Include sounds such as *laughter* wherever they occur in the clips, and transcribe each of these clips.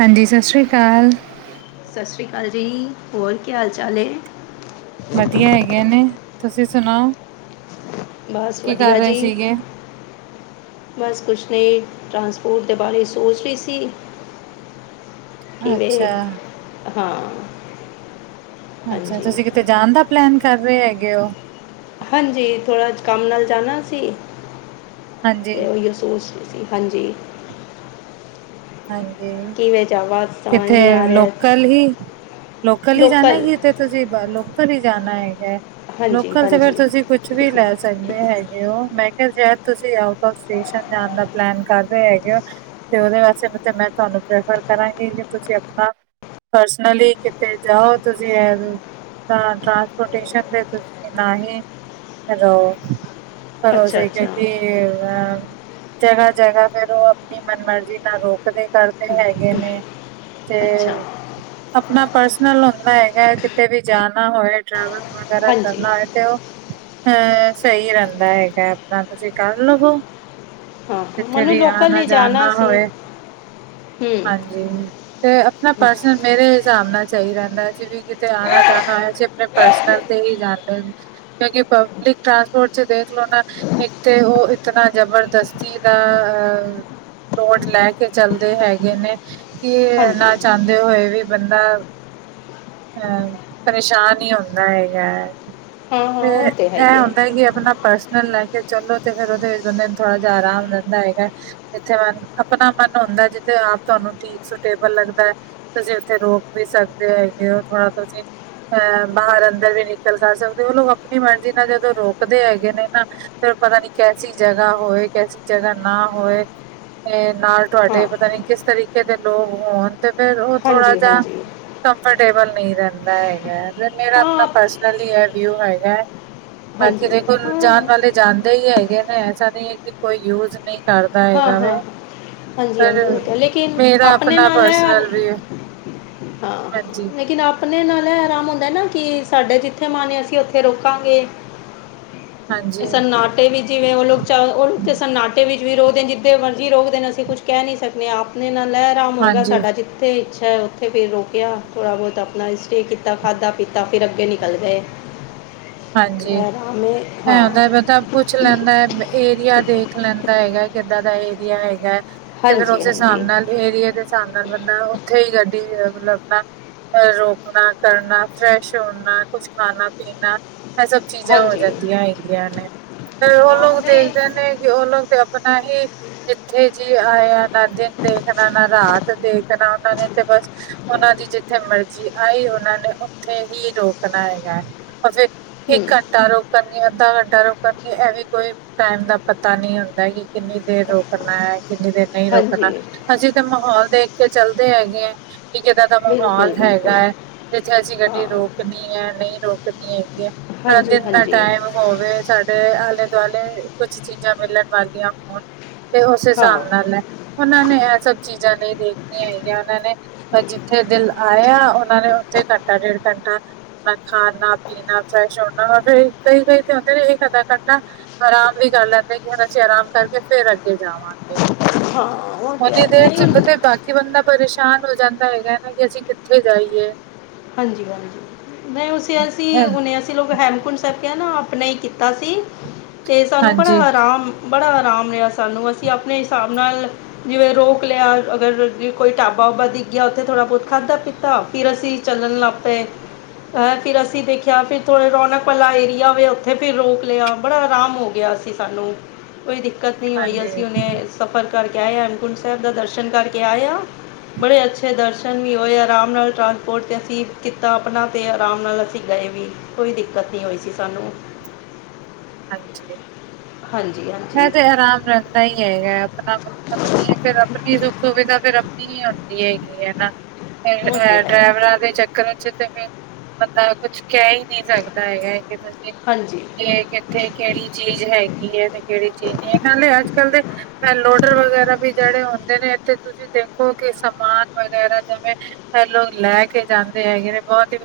ਹਾਂਜੀ, ਸਤਿ ਸ਼੍ਰੀ ਅਕਾਲ। ਸਤਿ ਸ੍ਰੀ ਅਕਾਲ ਜੀ, ਹੋਰ ਕੀ ਹਾਲ -ਚਾਲ ਹੈ? ਵਧੀਆ ਹੈਗੇ ਨੇ, ਤੁਸੀਂ ਸੁਣਾਓ? ਬਸ, ਕੀ ਕਰ ਵਧੀਆ ਰਹੇ ਜੀ। ਸੀਗੇ ਬਸ ਕੁਛ ਨਹੀਂ, ਟਰਾਂਸਪੋਰਟ ਦੇ ਬਾਰੇ ਸੋਚ ਰਹੀ ਸੀ। ਕਿਵੇਂ, ਅੱਛਾ ਹਾਂ। ਅੱਛਾ, ਹਾਂਜੀ ਤੁਸੀਂ ਕਿਤੇ ਜਾਣ ਦਾ ਪਲੈਨ, ਕਰ ਰਹੇ ਹੈਗੇ ਹੋ? ਹਾਂਜੀ, ਥੋੜ੍ਹਾ ਕੰਮ ਨਾਲ ਜਾਣਾ ਸੀ, ਹਾਂਜੀ ਤੇ ਉਹੀਓ ਸੋਚ ਰਹੀ ਸੀ। ਹਾਂਜੀ। ਹਾਂਜੀ, ਕਿਵੇਂ ਜਾਵਾਂ ਸਮਝ ਕਿੱਥੇ ਨਹੀਂ ਆ ਰਿਹਾ ਲੋਕਲ ਹੀ, ਲੋਕਲ ਹੀ ਜਾਣਾ ਕੀ, ਕਿਤੇ? ਤੁਸੀਂ ਬਾ, ਲੋਕਲ ਹੀ ਜਾਣਾ ਹੈਗਾ ਹੈ, ਹਾਂਜੀ ਲੋਕਲ ਤੇ ਫੇਰ ਹਾਂਜੀ ਤੁਸੀਂ ਕੁਛ ਕੁਛ ਵੀ ਲੈ ਸਕਦੇ ਹੈਗੇ ਹੋ, ਮੈਂ ਕਿਹਾ ਸ਼ਾਇਦ ਤੁਸੀਂ ਆਊਟ ਆਫ ਸਟੇਸ਼ਨ, ਜਾਣ ਦਾ ਪਲੈਨ ਕਰ ਰਹੇ ਹੈਗੇ ਹੋ। ਤੇ ਉਹਦੇ, ਵਾਸਤੇ ਮੈਂ ਤੁਹਾਨੂੰ ਪ੍ਰੈਫਰ ਕਰਾਂਗੀ, ਕਿ ਤੁਸੀਂ ਆਪਣਾ ਪਰਸਨਲੀ, ਕਿਤੇ ਜਾਓ ਤੁਸੀਂ ਤਾਂ, ਟਰਾਂਸਪੋਰਟੇਸ਼ਨ ਤੇ ਤੁਸੀਂ ਨਾ ਹੀ ਰਹੋ। ਅੱਛਾ ਪਰੋਜ਼ੇ, ਅੱਛਾ ਕਿਉਂਕਿ ਅ ਜਗ੍ਹਾ- ਜਗ੍ਹਾ, ਫਿਰ ਉਹ ਆਪਣੀ ਮਨ ਮਰਜ਼ੀ ਨਾਲ, ਰੋਕਦੇ ਕਰਦੇ ਹੈਗੇ ਨੇ, ਤੇ ਅੱਛਾ ਆਪਣਾ ਪਰਸਨਲ ਹੁੰਦਾ ਹੈਗਾ, ਕਿਤੇ ਵੀ ਜਾਣਾ ਹੋਏ ਟ੍ਰੈਵਲ ਵਗੈਰਾ ਹਾਂਜੀ ਕਰਨਾ ਹੋਏ ਤੇ ਉਹ, ਹ ਸਹੀ ਰਹਿੰਦਾ ਹੈਗਾ, ਆਪਣਾ ਤੁਸੀਂ ਕਰ ਲਵੋ। ਹਾਂ ਹਾਂ, ਜਿੱਥੇ ਮੈਨੂੰ ਵੀ ਲੋਕਲ ਆਨਾ ਹੀ ਜਾਣਾ -ਜਾਨਾ ਸੀ ਹੋਏ। ਹੂੰ ਹਾਂਜੀ, ਤੇ ਆਪਣਾ ਪਰਸਨਲ ਮੇਰੇ ਹਿਸਾਬ ਨਾਲ ਸਹੀ ਰਹਿੰਦਾ, ਅਸੀ ਵੀ ਕਿਤੇ ਆਉਣਾ, ਜਾਣਾ ਹੋਏ, ਅਸੀ ਆਪਣੇ ਪਰਸਨਲ ਤੇ ਹੀ ਜਾਂਦੇ। ਕਿਉਂਕਿ, ਪਬਲਿਕ ਟਰਾਂਸਪੋਰਟ ਚ ਦੇਖ ਲੋ ਨਾ ਇੱਕ ਤੇ ਉਹ ਇਤਨਾ ਜਬਰਦਸਤੀ ਦਾ ਅ ਲੋਡ ਲੈ ਕੇ ਚੱਲਦੇ ਹੈਗੇ ਨੇ, ਕੀ ਹਾਂਜੀ ਨਾ ਚਾਹੁੰਦੇ ਹੋਏ ਵੀ ਬੰਦਾ ਅ, ਪਰੇਸ਼ਾਨ ਹੀ ਹੁੰਦਾ ਹੈਗਾ ਹੈ। ਹਾਂ ਹਾਂ ਤੇ ਉਹ ਤਾਂ ਹੈ ਹੀ ਇਹ ਹੁੰਦਾ ਹੈ ਕਿ, ਆਪਣਾ ਪਰਸਨਲ ਲਾਈਫ ਚਲੋ ਤੇ ਫਿਰ, ਉਹਦੇ ਵਿੱਚ ਬੰਦੇ ਨੂੰ ਥੋੜਾ ਜਿਹਾ ਆਰਾਮ ਰਹਿੰਦਾ ਹੈਗਾ, ਜਿੱਥੇ ਮਨ ਆਪਣਾ ਮਨ ਹੁੰਦਾ, ਜਿੱਥੇ ਆਪ, ਤੁਹਾਨੂੰ ਠੀਕ ਸੁਟੇਬਲ ਲੱਗਦਾ ਹੈ। ਤੁਸੀਂ, ਉੱਥੇ ਰੋਕ ਵੀ ਸਕਦੇ ਹੈਗੇ ਹੋ, ਥੋੜਾ ਤੁਸੀਂ ਅਹ ਬਾਹਰ -ਅੰਦਰ ਵੀ ਨਿਕਲ ਕਰ ਸਕਦੇ, ਉਹ ਲੋਕ ਆਪਣੀ ਮਰਜ਼ੀ ਨਾਲ, ਜਦੋਂ ਰੋਕਦੇ ਹੈਗੇ ਨੇ ਨਾ ਫਿਰ ਪਤਾ ਨੀ, ਕੈਸੀ ਜਗ੍ਹਾ ਹੋਏ, ਕੈਸੀ ਜਗ੍ਹਾ ਨਾ, ਹੋਏ ਨਾਲ ਹਾਂ ਤੁਹਾਡੇ ਪਤਾ ਨੀ, ਕਿਸ ਤਰੀਕੇ ਦੇ ਲੋਕ ਹੋਣ ਤੇ, ਫਿਰ ਉਹ ਥੋੜਾ ਹਾਂਜੀ ਜਿਹਾ ਹਾਂਜੀ ਕੰਫਰਟੇਬਲ ਨਹੀਂ ਰਹਿੰਦਾ ਹੈਗਾ, ਮੇਰਾ ਹਾਂ ਆਪਣਾ, ਪਰਸਨਲੀ ਇਹ ਵਿਊ ਹੈਗਾ। ਬਾਕੀ ਦੇਖੋ ਜਾਣ ਵਾਲੇ ਜਾਂਦੇ ਹੀ ਹੈਗੇ ਨੇ, ਐਸਾ ਨਹੀਂ ਹੈ, ਕਿ ਕੋਈ ਯੂਜ ਨਹੀਂ ਕਰਦਾ ਹੈਗਾ ਵੇ ਹਾਂਜੀ ਪਰ -ਹਾਂਜੀ, ਲੇਕਿਨ ਮੇਰਾ ਆਪਣੇ ਆਪਣਾ ਨਾਲ ਹੈ ਹਾਂ, ਪਰਸਨਲ ਵੀ ਹਾਂਜੀ ਲੇਕਿਨ ਆਪ ਆਪਣੇ, ਨਾਲ ਏ ਆਰਾਮ ਹੁੰਦਾ ਨਾ, ਕਿ ਸਾਡੇ ਜਿੱਥੇ ਮਨ ਅਸੀਂ ਉੱਥੇ ਰੋਕਾਂਗੇ। ਹਾਂਜੀ ਸਨਾਟੇ ਵਿੱਚ, ਜਿਵੇਂ ਉਹ ਲੋਕ ਚਾ, ਉਹ ਸਨਾਟੇ ਵਿੱਚ ਵੀ ਰੋਕ ਦੇਣ ਜਿੱਦੇ ਮਰਜ਼ੀ ਰੋਕਦੇ ਨੇ ਅਸੀਂ ਕੁਛ ਕਹਿ ਨੀ ਸਕਦੇ ਆਪਣੇ ਨਾਲ ਲੈ ਆਰਾਮ ਹੋਏਗਾ ਹਾਂਜੀ ਸਾਡਾ ਜਿਤੇ ਇਛਾ ਏ ਉੱਥੇ ਫਿਰ ਰੋਕਿਆ ਥੋੜਾ ਬਹੁਤ ਆਪਣਾ ਸਟੇਅ ਕੀਤਾ ਖਾਧਾ ਪੀਤਾ ਫਿਰ ਅੱਗੇ ਨਿਕਲ ਗਏ। *unintelligible* ਹਾਂਜੀ ਇਹ ਆਰਾਮ ਹੈ ਐ ਹਾਂ ਹੁੰਦਾ ਪਤਾ ਪੁੱਛ ਲੈਂਦਾ ਹੈ। ਏਰੀਆ ਦੇਖ ਲੈਂਦਾ ਹੈਗਾ ਕਿੱਦਾਂ ਦਾ ਏਰੀਆ ਹੈਗਾ ਤੇ ਫੇਰ ਹਾਂਜੀ ਉਸ ਹਿਸਾਬ ਹਾਂਜੀ ਨਾਲ ਏਰੀਏ ਦੇ ਹਿਸਾਬ ਨਾਲ ਬੰਦਾ ਉੱਥੇ ਹੀ ਗੱਡੀ ਮਤਲਬ ਆਪਣਾ ਰੋਕਣਾ ਕਰਨਾ ਫਰੈਸ਼ ਹੋਨਾ ਕੁਛ ਖਾਣਾ ਪੀਣਾ ਇਹ ਸਭ ਚੀਜ਼ਾਂ ਹੋ ਹਾਂਜੀ ਜਾਂਦੀਆਂ ਹੈਗੀਆਂ ਨੇ ਫਿਰ ਉਹ ਹਾਂ ਲੋਕ ਨਹੀਂ ਦੇਖਦੇ ਨੇ ਕਿ ਉਹ ਲੋਕ ਆਪਣਾ ਹੀ ਜਿੱਥੇ ਜੀ ਆਏ ਆ ਨਾ ਦਿਨ ਦੇਖਣਾ ਨਾ ਰਾਤ ਦੇਖਣਾ ਉਹਨਾਂ ਨੇ ਤੇ ਬਸ ਉਹਨਾਂ ਦੀ ਜਿੱਥੇ ਮਰਜ਼ੀ ਆਈ ਉਹਨਾਂ ਨੇ ਉੱਥੇ ਹੀ ਰੋਕਣਾ ਹੈਗਾ ਫਿਰ ਹੂੰ ਇੱਕ ਘੰਟਾ ਰੋਕਣਗੇ ਅੱਧਾ ਘੰਟਾ ਰੋਕਣਗੇ ਐਵੇਂ ਕੋਈ ਟਾਈਮ ਦਾ ਪਤਾ ਨਹੀਂ ਹੁੰਦਾ ਕਿ ਕਿੰਨੀ ਦੇਰ ਰੋਕਣਾ ਹੈ ਕਿੰਨੀ ਦੇਰ ਨਹੀਂ ਰੋਕਣਾ ਹਾਂਜੀ ਅਸੀਂ ਤਾਂ ਮਾਹੌਲ ਦੇਖ ਕੇ ਚੱਲਦੇ ਹੈਗੇ ਹੈ। ਇੱਕ ਇੱਦਾਂ ਦਾ ਬਿਲਕੁਲ ਮਾਹੌਲ ਬਿਲਕੁਲ ਹੈਗਾ ਹੈ ਜਿੱਥੇ ਅਸੀਂ ਹਾਂ ਗੱਡੀ ਰੋਕਣੀ ਹੈ ਨਹੀਂ ਰੋਕਣੀ ਹੈਗੀ ਹੈ। ਹਾਂਜੀ ਦਿਨ ਦਾ ਹਾਂਜੀ ਟਾਈਮ ਹੋਵੇ ਸਾਡੇ ਆਲੇ ਦੁਆਲੇ ਕੁਛ ਚੀਜ਼ਾਂ ਮਿਲਣ ਵਾਲੀਆਂ ਹੋਣ ਤੇ ਉਸ ਹਾਂ ਹਿਸਾਬ ਨਾਲ ਹੈ ਉਹਨਾਂ ਨੇ ਇਹ ਸਭ ਚੀਜ਼ਾਂ ਨਹੀਂ ਦੇਖਣੀਆਂ ਹੈਗੀਆਂ ਉਹਨਾਂ ਨੇ ਜਿੱਥੇ ਦਿਲ ਆਇਆ ਉਹਨਾਂ ਨੇ ਉੱਥੇ ਘੰਟਾ ਡੇਢ ਘੰਟਾ ਨਾ ਖਾਨਾ ਪੀਣਾ ਫਰੈਸ਼ ਹੋਣਾ ਕਈ ਕਈ ਤੇ ਹੁੰਦੇ ਨਾ ਇੱਕ ਅੱਧਾ ਘੰਟਾ ਆਰਾਮ ਵੀ ਕਰ ਲੈਂਦੇ ਕਿ ਹਨ ਅਸੀਂ ਆਰਾਮ ਕਰਕੇ ਫਿਰ ਅੱਗੇ ਜਾਵਾਂਗੇ। ਹਾਂ ਉਹ ਓਣੀ ਦੇਰ ਚ ਉਥੇ ਬਸ ਕਿ ਬੰਦਾ ਪਰੇਸ਼ਾਨ ਹੋ ਜਾਂਦਾ ਹੈਗਾ, ਨਾ ਕਿ ਅਸੀਂ ਕਿੱਥੇ ਜਾਈਏਂ। ਹਾਂਜੀ-ਹਾਂਜੀ, ਨਹੀਂ ਔ ਅਸੀਂ ਹੁਨ ਅਸੀਂ ਲੋਕ ਹੈਮਕੁੰਡ ਸਾਹਿਬ ਕਿਹਾ ਨਾ ਆਪਣੇ ਹੀ ਕੀਤਾ ਸੀ ਤੇ ਸਾਨੂੰ ਬੜਾ ਹਾਂਜੀ ਆਰਾਮ, ਬੜਾ ਆਰਾਮ ਰਿਹਾ ਸਾਨੂੰ ਅਸੀਂ ਆਪਣੇ ਹਿਸਾਬ ਨਾਲ ਜਿਵੇਂ ਰੋਕ ਲਿਆ, ਅਗਰ ਕੋਈ ਢਾਬਾ ਉਬਾ ਦਿਖ ਗਿਆ ਉੱਥੇ ਥੋੜਾ ਬਹੁਤ ਖਾਧਾ ਪੀਤਾ, ਫਿਰ ਅਸੀਂ ਚੱਲਣ ਲੱਗ ਪਏ। ਅ ਫਿਰ ਅਸੀਂ ਦੇਖਿਆ, ਫਿਰ ਥੋੜ੍ਹੇ ਰੌਣਕ ਵਾਲਾ ਏਰੀਆ ਹੋਵੇ, ਉੱਥੇ ਫਿਰ ਰੋਕ ਲਿਆ ਬੜਾ ਆਰਾਮ ਹੋ ਗਿਆ ਅਸੀਂ ਸਾਨੂੰ ਕੋਈ ਦਿੱਕਤ ਨਹੀਂ ਹੋਈ ਹਾਂਜੀ ਅਸੀਂ ਉਹਨੇ ਸਫ਼ਰ ਕਰਕੇ ਆਏ ਆ, ਹੇਮਕੁੰਟ ਸਾਹਿਬ ਦਾ ਦਰਸ਼ਨ ਕਰਕੇ ਆਏ ਆ। ਬੜੇ ਅੱਛੇ ਦਰਸ਼ਨ ਵੀ ਹੋਏ ਆਰਾਮ ਨਾਲ ਪੋਟ ਤੇ ਅਸੀਂ ਕੀਤਾ ਆਪਨਾ ਤੇ ਆਰਾਮ ਨਾਲ ਅਸੀਂ ਗਏ ਵੀ, ਕੋਈ ਦਿੱਕਤ ਨਈ ਹੋਈ ਸੀ ਸਾਨੂੰ। ਹਾਂਜੀ, ਹਾਂਜੀ ਮੈਂ ਹਾਂਜੀ ਤੇ ਆਰਾਮ ਰੈਂਦਾ ਈ ਹੈਗੈ। ਆਪਨਾ, ਮਤਲਬ ਫੇਰ ਆਪਨੀ ਸੁਖ-ਸੁਵਿਧਾ ਫੇਰ ਆਪਨੀ ਹੀ ਹੋਂਦੀ ਹੈਗੀ ਏ ਨਾ। ਫ ਉਹ ਤਾਂ ਐ ਹੈ ਡਰਾਏਵਰਾ ਦੇ ਚੱਕਰਾ ਚ ਤੇ ਫੇਰ ਬੰਦਾ ਕੁਛ ਕੈ ਈ ਨੀ ਸਕਦਾ ਹੈਗੈ ਐ ਕਿ ਤੁਸੀਂ ਹਾਂਜੀ ਇਥੇ ਕੇੜੀ ਚੀਜ ਹੈਗੀ ਏ ਤੇ ਕੇੜੀ ਚੀਜ਼ ਨੀ ਏ, ਨਾਲੇ ਆੱਜ-ਕੱਲ ਦੇ ਲੋਡਰ ਵਗੈਰਾ ਵੀ ਜੇੜੇ ਹੋਂਦੇ ਨੇ, ਏਥੇ ਤੁਸੀਂ ਦੇਖੋ ਕਿ ਸਮਾਨ ਵਗੈਰਾ ਜਿਵੇਂ ਐ ਲੋਕ ਲੈ ਕੇ ਜਾਂਦੇ ਹੈਗੇ ਨੇ ਬੋਤ ਈ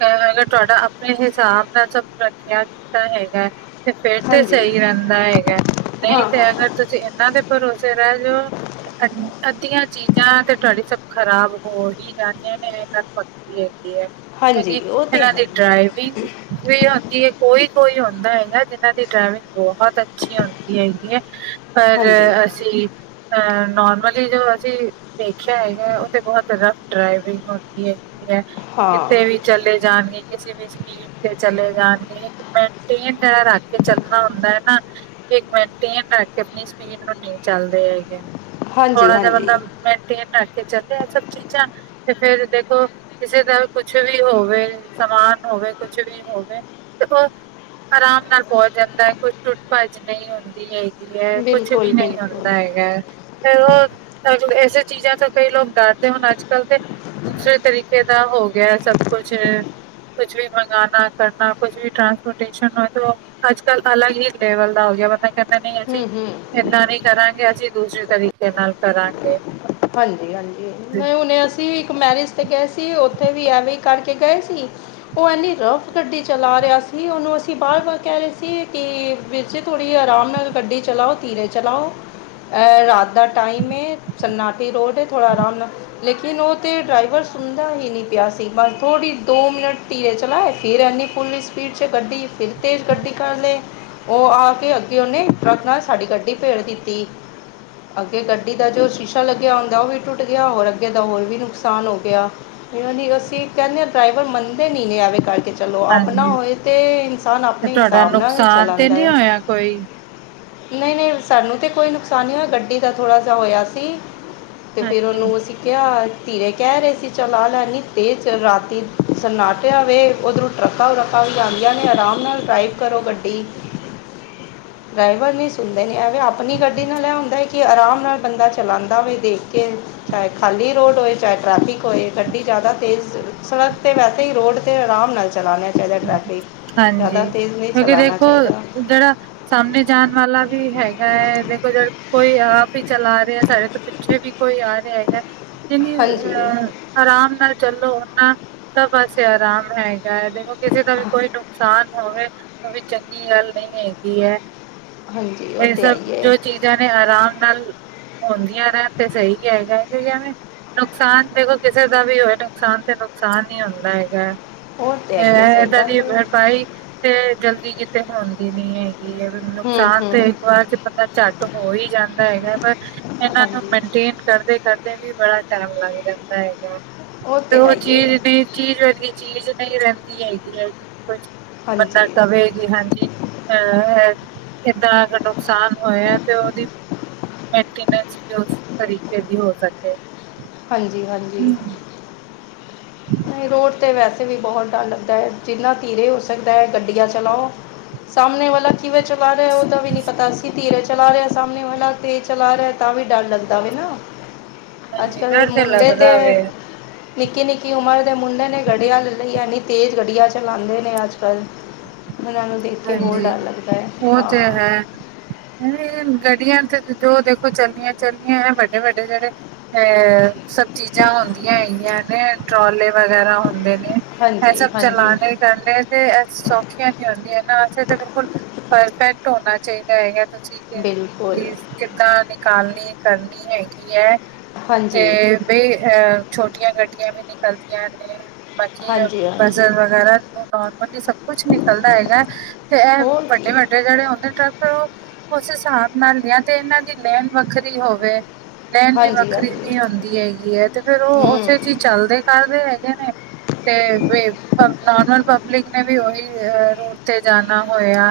ਤੇ ਤੁਆਡਾ ਆਪਨੇ ਹਿਸਾਬ ਨਾਲ ਸਬ ਰੱਖੇਆ ਕੀਤਾ ਹੈਗੈ। ਤੇ ਫੇਰ ਤੇ ਹਾਂਜੀ ਸਹੀ ਰੈਂਦਾ ਐਗੈ, ਨਈ ਹਾਂ ਤੇ ਹਾਂ ਅਗਰ ਤੁਸੀਂ ਐਨਾ ਦੇ ਭਰੋਸੇ ਰੈ ਜੋ ਅੱਦੀਆਂ ਚੀਜ਼ਾਂ ਤੇ ਤੁਆਡੀ ਸਬ ਖ਼ਰਾਬ ਹੋ ਹੀ ਜਾਂਣੀਆਂ ਨੇ ਏ ਗਾੱਲ *unintelligible* ਹਾਂਜੀ ਹੈਗੀ ਉਹ ਤਾਂ ਏਨਾਂ ਹੈ ਦੀ ਡ੍ਰਾਈਵਿੰਗ ਵੀ ਔਂਦੀ ਕੋਈ-ਕੋਈ ਹੋਂਦਾ ਏ ਜਿਨਾਂ ਦੀ ਡ੍ਰਾਵਿੰਗ ਬੋਹਤ ਅੱਛੀ ਹੋਂਦੀ ਹੈਗੀ ਏ, ਪਰ ਹਾਂਜੀ ਅਸੀਂ ਅ, ਨੋਰਮਲੀ ਜੋ ਅਸੀਂ ਦੇਖੇਆ ਹੈਗੈ ਓ ਤੇ ਬੋਤ ਰਫ ਡਰਾਈਵਿੰਗ ਹੋਂਦੀ ਹੈਗੀ ਹਾਂ ਕਿਥੇ ਵੀ ਚਲੇ ਜਾਨਗੇ, ਕਿਸੇ ਵੀ ਸਿਪੀਡ ਤੇ ਚਲੇ ਜਾਨਗੇ ਇੱਕ ਮੇਨਟੇਨ ਰੱਖ ਕੇ ਚੱਲਣਾ ਹੁੰਦਾ ਹੈ ਨਾ। ਮੈਂਟੇਨ ਰਾੱਖ ਕੇ ਅਪਨੀ ਸਿਪੀਡ ਨੂੰ ਨਈ ਚੱਲਦੇ ਹੈਗੇ। ਹਾਂਜੀ ਥੋੜਾ ਜਾ ਬੰਦਾ, ਹਾਂਜੀ ਮੇਨਟੇਨ ਰੱਖ ਕੇ ਚੱਲੇ ਐ ਸਬ ਚੀਜਾ ਤੇ ਫੇਰ ਦੇਖੋ, ਕਿਸੇ ਦਾ ਕੁਛ ਵੀ ਹੋਵੇ ਸਮਾਨ ਹੋਵੇ ਕੁਛ ਵੀ ਹੋਵੇ ਤੇ ਓ ਅਰਾਮ ਨਾਲ ਪੋਹਂਚ ਜਾਂਦੈ, ਕੋਈ ਟੁੱਟ-ਭੱਜ ਨਈ ਹੋਂਦੀ ਹੈ। ਕੀ ਐ, ਕੁੱਛ ਵੀ ਬਿਲਕੁਲ ਨਈ ਹੋਂਦਾ ਬਿਲਕੁਲ ਹੈਗੈ। ਫੇਰ ਓ, *unintelligible* ਐਸੇ ਚੀਜਾ ਤੋਂ ਕਈ ਲੋਕ ਡਰਦੇ ਹੋਨ ਆੱਜ-ਕੱਲ ਤੇ ਦੂਸਰੇ ਤਰੀਕੇ ਦਾ ਹੋ ਗਿਆ ਸਭ ਕੁਛ ਆ। ਕੁਛ ਵੀ ਮੰਗਾਣਾ ਕਰਨਾ ਕੁਛ ਵੀ ਟਾਂਸਪੋਰਟ ਅੱਜ ਕੱਲ ਅਲੱਗ ਹੀ ਲੇਵਲ ਦਾ ਹੋ ਗਿਆ ਬੰਦਾ ਕਹਿੰਦੇ ਨਹੀਂ ਅਸੀਂ ਹੂੰ ਹੂੰ ਇੱਦਾਂ ਨੀ ਕਰਾਂਗੇ ਅਸੀਂ ਦੂਸਰੇ ਤਰੀਕੇ ਨਾਲ ਕਰਾਂਗੇ। ਹਾਂਜੀ ਹਾਂਜੀ ਨਹੀਂ ਹੁਨੇ ਅਸੀਂ ਇੱਕ ਮੈਰਿਜ 'ਤੇ ਗਏ ਸੀ ਉੱਥੇ ਵੀ ਐਵੇਂ ਹੀ ਕਰਕੇ ਗਏ ਸੀ। ਉਹ ਐੰਨੀ ਰਫ ਗੱਡੀ ਚਲਾ ਰਿਹਾ ਸੀ ਉਹਨੂੰ ਅਸੀਂ ਬਾਰ ਵਾਰ ਕਹਿ ਰਹੇ ਸੀ ਕਿ ਵੀਰ ਜੀ ਥੋੜ੍ਹੀ ਆਰਾਮ ਨਾਲ ਗੱਡੀ ਚਲਾਓ ਥੀਰੇ ਚਲਾਓ। ਐ ਰਾਤ ਦਾ ਟਾਈਮ ਹੈ ਸਨਾਟੀ ਰੋਡ ਹੈ ਥੋੜ੍ਹਾ ਆਰਾਮ ਨਾਲ ਲੇਕਿਨ ਉਹ ਤਾਂ ਡਰਾਈਵਰ ਸੁਣਦਾ ਹੀ ਨਹੀਂ ਪਿਆ ਸੀ ਬਸ ਥੋੜ੍ਹੀ ਦੋ ਮਿੰਟ ਧੀਰੇ ਚਲਾਏ ਫਿਰ ਐੰਨੀ ਫੁਲ ਸਪੀਡ ਚ ਗੱਡੀ ਫਿਰ ਤੇਜ ਗੱਡੀ ਕਰਲੀ ਉਹ ਆ ਕੇ ਅੱਗੇ ਉਹਨੇ ਟਰੱਕ ਨਾਲ ਸਾਡੀ ਗੱਡੀ ਭੇੜ ਦਿੱਤੀ। ਅੱਗੇ ਗੱਡੀ ਦਾ ਜੋ ਸ਼ੀਸ਼ਾ ਲੱਗਿਆ ਹੁੰਦਾ ਉਹ ਵੀ ਟੁੱਟ ਗਿਆ ਹੋਰ ਅੱਗੇ ਦਾ ਹੋਰ ਵੀ ਨੁਕਸਾਨ ਹੋ ਗਿਆ। ਅਸੀਂ ਕਹਿੰਦੇ ਹ ਡਰਾਈਵਰ ਮੰਨਦੇ ਨੀ ਨੇ ਆਵੇ ਕਰਕੇ ਚਲੋ ਆਪਣਾ ਹਾਂਜੀ ਹੋਏ ਤਾਂ ਇਨਸਾਨ ਤੇ ਆਪਣੇ ਤੁਹਾਡਾ ਹਿਸਾਬ ਨਾਲ ਨੁਕਸਾਨ ਤੇ ਚਲਾਂਦਾ ਨਹੀਂ ਹੈ। ਹੋਇਆ ਕੋਈ ਨਹੀਂ ਨਹੀਂ ਸਾਨੂੰ ਤੇ ਕੋਈ ਨੁਕਸਾਨ ਨਹੀਂ ਹੋਇਆ ਗੱਡੀ ਦਾ ਥੋੜ੍ਹਾ ਜਿਹਾ ਹੋਇਆ ਸੀ। ਤੇ ਫਿਰ ਹਾਂਜੀ ਉਹਨੂੰ ਅਸੀਂ ਕਿਹਾ ਥੀਰੇ ਕਹਿ ਰਹੇ ਸੀ ਚਲਾ ਲੈ ਇਨੀ ਤੇਜ ਰਾਤੀ ਸਨਾਟ ਆ ਵ ਉਧਰੋਂ ਟਰਕਾ ਵਰਕਾ ਵੀ ਆਉਂਦੀਆਂ ਨੇ ਆਰਾਮ ਨਾਲ ਡਰਾਈਵ ਕਰੋ ਗੱਡੀ। ਡਰਾਈਵਰ ਨਹੀਂ ਸੁਣਦੇ ਨੇ ਐਵੇਂ ਆਪਣੀ ਗੱਡੀ ਨਾਲ ਇਹ ਹੁੰਦਾ ਹੈ ਕਿ ਆਰਾਮ ਨਾਲ ਬੰਦਾ ਚਲਾਉਂਦਾ ਵੀ ਦੇਖ ਕੇ। ਚਾਹੇ ਖਾਲੀ ਰੋਡ ਹੋਏ ਚਾਹੇ ਟਰੈਫਿਕ ਹੋਏ ਗੱਡੀ ਜ਼ਿਆਦਾ ਤੇਜ਼ ਸੜਕ ਤੇ ਵੈਸੇ ਹੀ ਰੋਡ ਆਰਾਮ ਨਾਲ ਚਲਾਉਣਾ ਚਾਹੀਦਾ ਟਰੈਫਿਕ ਜ਼ਿਆਦਾ ਹਾਂਜੀ ਤੇਜ਼ ਨਹੀਂ ਕਿਉਂਕਿ ਚਲਾਉਣਾ ਦੇਖੋ ਚਾਹੀਦਾ। ਜਿਹੜਾ ਸਾਹਮਣੇ ਜਾਣ ਵਾਲਾ ਵੀ ਹੈਗਾ ਹੈ ਦੇਖੋ ਜਦ ਕੋਈ ਆਪ ਵੀ ਚਲਾ ਰਿਹਾ ਆ ਸਾਡੇ ਤੋਂ ਪਿੱਛੇ ਵੀ ਕੋਈ ਆ ਰਿਹਾ ਹੈਗਾ ਜਿੰਨੀ ਹਾਂਜੀ ਅਹ ਆਰਾਮ ਨਾਲ ਚੱਲੋ ਓਨਾ ਸਭ ਪਾਸੇ ਆਰਾਮ ਹੈਗਾ ਹੈ। ਦੇਖੋ ਕਿਸੇ ਦਾ ਵੀ ਕੋਈ ਨੁਕਸਾਨ ਹੋਵੇ ਤਾਂ ਵੀ ਚੰਗੀ ਗੱਲ ਨਹੀਂ ਹੈਗੀ ਹੈ ਹਾਂਜੀ ਉਹ ਇਹ ਤਾਂ ਹੈ ਸਭ ਹੀ ਹੈ ਜੋ ਚੀਜ਼ ਜਾਣੇ ਆਰਾਮ ਨਾਲ ਆਉਦੀਆਂ ਰਹਿਣ ਤੇ ਸਹੀ ਹੈਗਾ ਕਿਊਕਿ ਐਵੇ ਨੁਕਸਾਨ ਦੇਖੋ ਕਿਸੇ ਦਾ ਵੀ ਹੋਵੇ ਨੁਕਸਾਨ ਤੇ ਨੁਕਸਾਨ ਹੀ ਹੁੰਦਾ ਹੈਗਾ ਉਹ ਤਾਂ ਹੈ ਹੀ ਹੈ ਸਹੀ ਇਏਦਾਂ ਗੱਲ ਦੀ ਹੈ ਭਰਪਾਈ ਤੇ ਜਲਦੀ ਕਿਤੇ ਹੁੰਣਦੀ ਨੀ ਹੈਗੀ ਹੈ ਹੂੰ ਨੁਕਸਾਨ ਹੂੰ ਤੇ ਇੱਕ ਵਾਰ ਜ ਬੰਦਾ ਝੱਟ ਹੋ ਹੀ ਜਾਂਦਾ ਹੈਗਾ ਪਰ ਇਹਨਾਂ ਨੂੰ ਹਾਂਜੀ ਮੇਨਟੇਨ ਕਰਦੇ ਕਰਦੇ ਵੀ ਬੜਾ ਟਾਈਮ ਲੱਗ ਜਾਂਦਾ ਹੈਗਾ ਤੇ ਤਾਂ ਹੈ ਉਹ ਹੀ ਚੀਜ਼ ਹੈ ਦੀ ਚੀਜ਼ ਵਰਗੀ ਚੀਜ਼ ਨਹੀਂ ਰਹਿੰਦੀ ਹੈਗੀ ਹੈ ਕਿ ਕੁਛ ਬੰਦਾ ਹਾਂਜੀ ਕਵੇ ਕਿ ਹਾਂਜੀ ਅਹ ਏਦਾਂ ਅ ਨੁਕਸਾਨ ਹੋਇਆ ਤੇ ਉਹਦੀ ਮੈਂਟੈਂਸ ਵੀ ਉਸ ਤਰੀਕੇ ਦੀ ਹੋ ਸਕੇ ਹਾਂਜੀ ਹਾਂਜੀ ਨਹੀਂ ਰੋਡ ਤੇ ਵੈਸੇ ਵੀ ਬਹੁਤ ਡਰ ਲੱਗਦਾ ਹੈ ਜਿੰਨਾ ਧੀਰੇ ਹੋ ਸਕਦਾ ਹੈ ਗੱਡੀਆਂ ਚਲਾਓ ਸਾਹਮਣੇ ਵਾਲਾ ਕਿਵੇ ਚ ਬਾਹਹਾ ਉਹਦਾ ਵੀ ਨੀ ਪਤਾ ਸੀ ਧੀਰੇ ਚਲਾ ਰਿਹਾ ਸਾਹਮਣੇ ਵਾਲਾ ਤੇਜ਼ ਚਲਾ ਰਿਹਾ ਤਾਂ ਵੀ ਡਰ ਲੱਗਦਾ ਵੇ ਨਾ ਅੱਜ ਹਾਂਜੀ ਡਰ ਕੱਲ੍ਹ ਮੁੰਡੇ ਤੇ ਲੱਗਦਾ ਵੇ ਨਿੱਕੇੀ ਨਿੱਕੀ ਕੀ ਉਮਰ ਦੇ ਮੁੰਡੇ ਨੇ ਗੱਡੀਆਂ ਲੈ ਲਈ ਇੰਨੀ ਤੇਜ਼ ਗੱਡੀਆਂ ਚਲਾਉਂਦੇ ਨੇ ਅੱਜ ਕੱਲ੍ਹ ਉਹਨਾਂ ਨੂੰ ਦੇਖ ਕੇ ਹੋਰ ਹਾਂਜੀ ਡਰ ਲੱਗਦਾ ਹੈ ਉਹ ਹਾਂ ਤੇ ਹੈ ਗੱਡੀਆਂ ਤੇ ਜੋ ਦੇਖੋ ਚੱਲੀਆਂ ਚੱਲਣੀਆਂ ਵੱਡੇ ਵੱਡੇ ਜਿਹੜੇ ਅ ਸਭ ਚੀਜ਼ਾਂ ਹੁੰਦੀਆਂ ਹੈਗੀਆਂ ਨੇ ਟਰੋਲੇ ਵਗੈਰਾ ਹੁੰਦੇ ਨੇ ਇਹ ਹਾਂਜੀ ਸਭ ਹਾਂਜੀ ਚਲਾਣੇ ਕਰਨੇ ਤੇ ਇਹ ਸੌਖੀਆਂ ਨੀ ਹੁੰਦੀਆਂ ਵ ਬਿਲਕੁਲ ਪਰਫੈਕਟ ਹੋਣਾ ਚਾਹੀਦਾ ਹੈਗਾ ਤੁਸੀਂ ਬਿਲਕੁਲ ਕਿੱਦਾਂ ਨਿਕਾਲਨੀ ਕਰਨੀ ਹੈਗੀ ਹੈ ਹਾਂਜੀ ਤੇ ਬ ਅਹ ਛੋਟੀਆਂ ਗੱਡੀਆਂ ਵੀ ਨਿਕਲਦੀਆਂ ਨੇ ਬਾਕੀ ਹਾਂਜੀ ਹਾਂਜੀ ਬਜ਼ਰ ਵਗੈਰਾ ਨੂੰ ਨੋਰਮਲੀ ਸਭ ਕੁਛ ਨਿਕਲਦਾ ਹੈਗਾ ਤੇ ਇਹ ਹੋਰ ਵੱਡੇ ਕੀ ਵੱਡੇ ਜਿਹੜੇ ਹੁੰਦੇ ਟਰੈਕਟਰ ਉਹ ਉਸ ਹਿਸਾਬ ਨਾਲ ਲਿਆਂ ਤੇ ਇਹਨਾਂ ਦੀ ਲੇਣ ਵੱਖਰੀ ਹੋਵੇ ਲੈਣ ਵੀ ਹਾਂਜੀ ਵੱਖਰੀ ਹਾਂਜੀ ਨ ਹੁੰਦੀ ਹੈਗੀ ਹੈ ਤੇ ਫੇਿਰ ਉਹ ਹੂੰ ਉੱਥੇ ਕੀ ਚੱਲਦੇ ਕਰਦੇ ਹੈਗੇ ਨੇ ਤੇ ਨੋਰਮਲ ਪਬਲਿਕ ਨੇ ਵੀ ਉਹੀ ਰੋ ਉੱਤੇ ਜਾਣਾ ਹੋਇਆ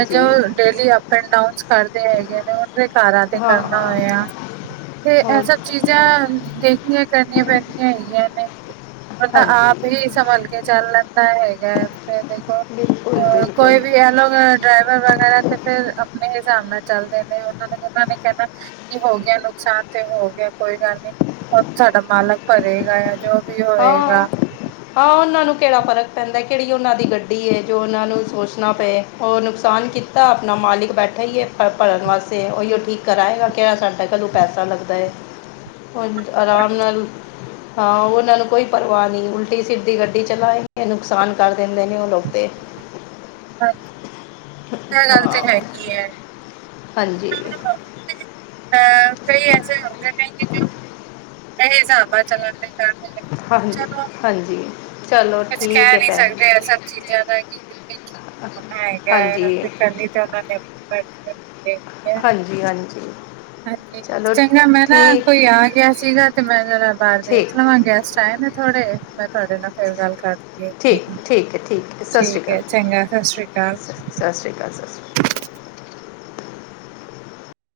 ਇਹ ਜੋ ਡੇਲੀ ਅਪ ਐਂਡ ਡਾਊਨਸ ਕਰਦੇ ਹੈਗੇ ਨੇ ਕਾਰਾਂ ਤੇ ਹਾਂ ਕਰਨਾ ਹਾਂ ਹੋਇਆ ਤੇ ਇਹ ਹੋਰ ਸਭ ਚੀਜ਼ਾਂ ਦੇਖਣੀਆਂ ਕਰਨੀਆਂ ਪੈਂਦੀਆਂ ਹੈਗੀਆਂ ਨੇ ਕਿ ਹ ਤਾਂ ਹਾਂਜੀ ਆਪ ਹੀ ਸੰਭਾਲ ਕੇ ਚੱਲ ਲੈਂਦਾ ਹੈਗਾ ਫ ਦੇਖੋ ਬਿਲਕੁਲ ਬਿਲਕੁਲ ਕ ਲ ਡਰਾਈਵਰ ਵਗੈਰਾ ਤੇ ਫਿਰ ਆਪਣੇ ਹਿਸਾਬ ਨਾਲ ਚੱਲਦੇ ਨੇ ਉਹਨਾਂ ਨੇ ਉਹਨਾਂ ਨੇ ਕਹਿਣਾ ਕੀ ਹੋ ਗਿਆ ਨੁਕਸਾਨ ਤੇ ਹੋ ਗਿਆ ਕੋਈ ਗੱਲ ਨੀ ਰ ਸਾਡਾ ਮਾਲਕ ਭਰੇਗਾ ਆ ਜੋ ਵੀ ਹੋਏਗਾ ਹਾਂ ਹਾਂ ਉਹਨਾਂ ਨੂੰ ਕਿਹੜਾ ਫਰਕ ਪੈਂਦਾ ਕਿਹੜੀ ਉਹਨਾਂ ਦੀ ਗੱਡੀ ਹੈ ਜੋ ਉਹਨਾਂ ਨੂੰ ਸੋਚਣਾ ਪਏ ਉਹ ਨੁਕਸਾਨ ਕੀਤਾ ਆਪਣਾ ਮਾਲਿਕ ਬੈਠੇ ਹੀਏ ਭਰਨ ਵਾਸਤੇ ਉਹੀਓ ਠੀਕ ਕਰਾਏਗਾ ਕਿਹੜਾ ਸਾਡਾਕਲ ਪੈਸਾ ਲੱਗਦਾ ਹੈ ਉਹ ਆਰਾਮ ਹਾਂਜੀ-ਹਾਂਜੀ। ਨਾਲ ਹਾਂ ਉਹ ਨਾਲ ਕੋਈ ਪਰਵਾਹ ਨਹੀਂ ਉਲਟੀ ਸੀਟ ਦੀ ਗੱਡੀ ਚਲਾਏ ਨੇ ਨੁਕਸਾਨ ਕਰ ਦਿੰਦੇ ਨੇ ਉਹ ਲੋਕ ਤੇ ਹਾਂਜੀ ਇਹ ਗੱਲ ਤਾਂ ਹੈਗੀ ਹੈ ਹਾਂਜੀ ਅ ਕਈ ਐਸੇ ਹੁੰਦੇ ਨੇ ਕਿ ਜੋ ਇਹ ਹਿਸਾਬਾ ਚੱਲਣ ਦੇ ਕਾਰਨ ਹਾਂਜੀ ਹਾਂਜੀ ਚਲੋ ਕੁਛ ਠੀਕ ਕਹਿ ਹੈ ਨੀ ਭੈਣ ਜੀ। ਸਕਦੇ ਆ ਸਭ ਚੀਜ਼ਾਂ ਦਾ ਕਿ ਕਿੱਥੇ ਹੋਣਾ ਹੈਗਾ ਹਾਂਜੀ ਕਰਨੀ ਤੇ ਉਹਨਾਂ ਨੇ ਆਪਣੀ ਮਰਜ਼ੀ ਹੁੰਦੀ ਹੈਗੀ ਹੈ ਹਾਂਜੀ ਹਾਂਜੀ ਹਾਂਜੀ ਚਲੋ ਚੰਗਾ ਮੈਂ ਨਾ ਠੀਕ ਕੋਈ ਆ ਗਿਆ ਸੀਗਾ ਤੇ ਮੈਂਹਰਾ ਬਾਹਰ ਠੀਕ ਦੇਖ ਲਵਾਂ ਗੈਸਟ ਟ ਨੇ ਥੋੜੇ ਮੈਂ ਤੁਹਾਡੇ ਨਾਲ ਫੇਰ ਗੱਲ ਕਰ ਠੀਕ, ਠੀਕ ਹੈ, ਠੀਕ ਹੈ, ਸਤਿ ਸ਼੍ਰੀ ਅਕਾਲ, ਹੈ ਚੰਗਾ ਸਤਿ ਸ੍ਰੀ ਅਕਾਲ ਸਤਿ ਸ਼੍ਰੀ ਅਕਾਲ, ਸਤਿ ਸ਼੍ਰੀ ਅਕਾਲ।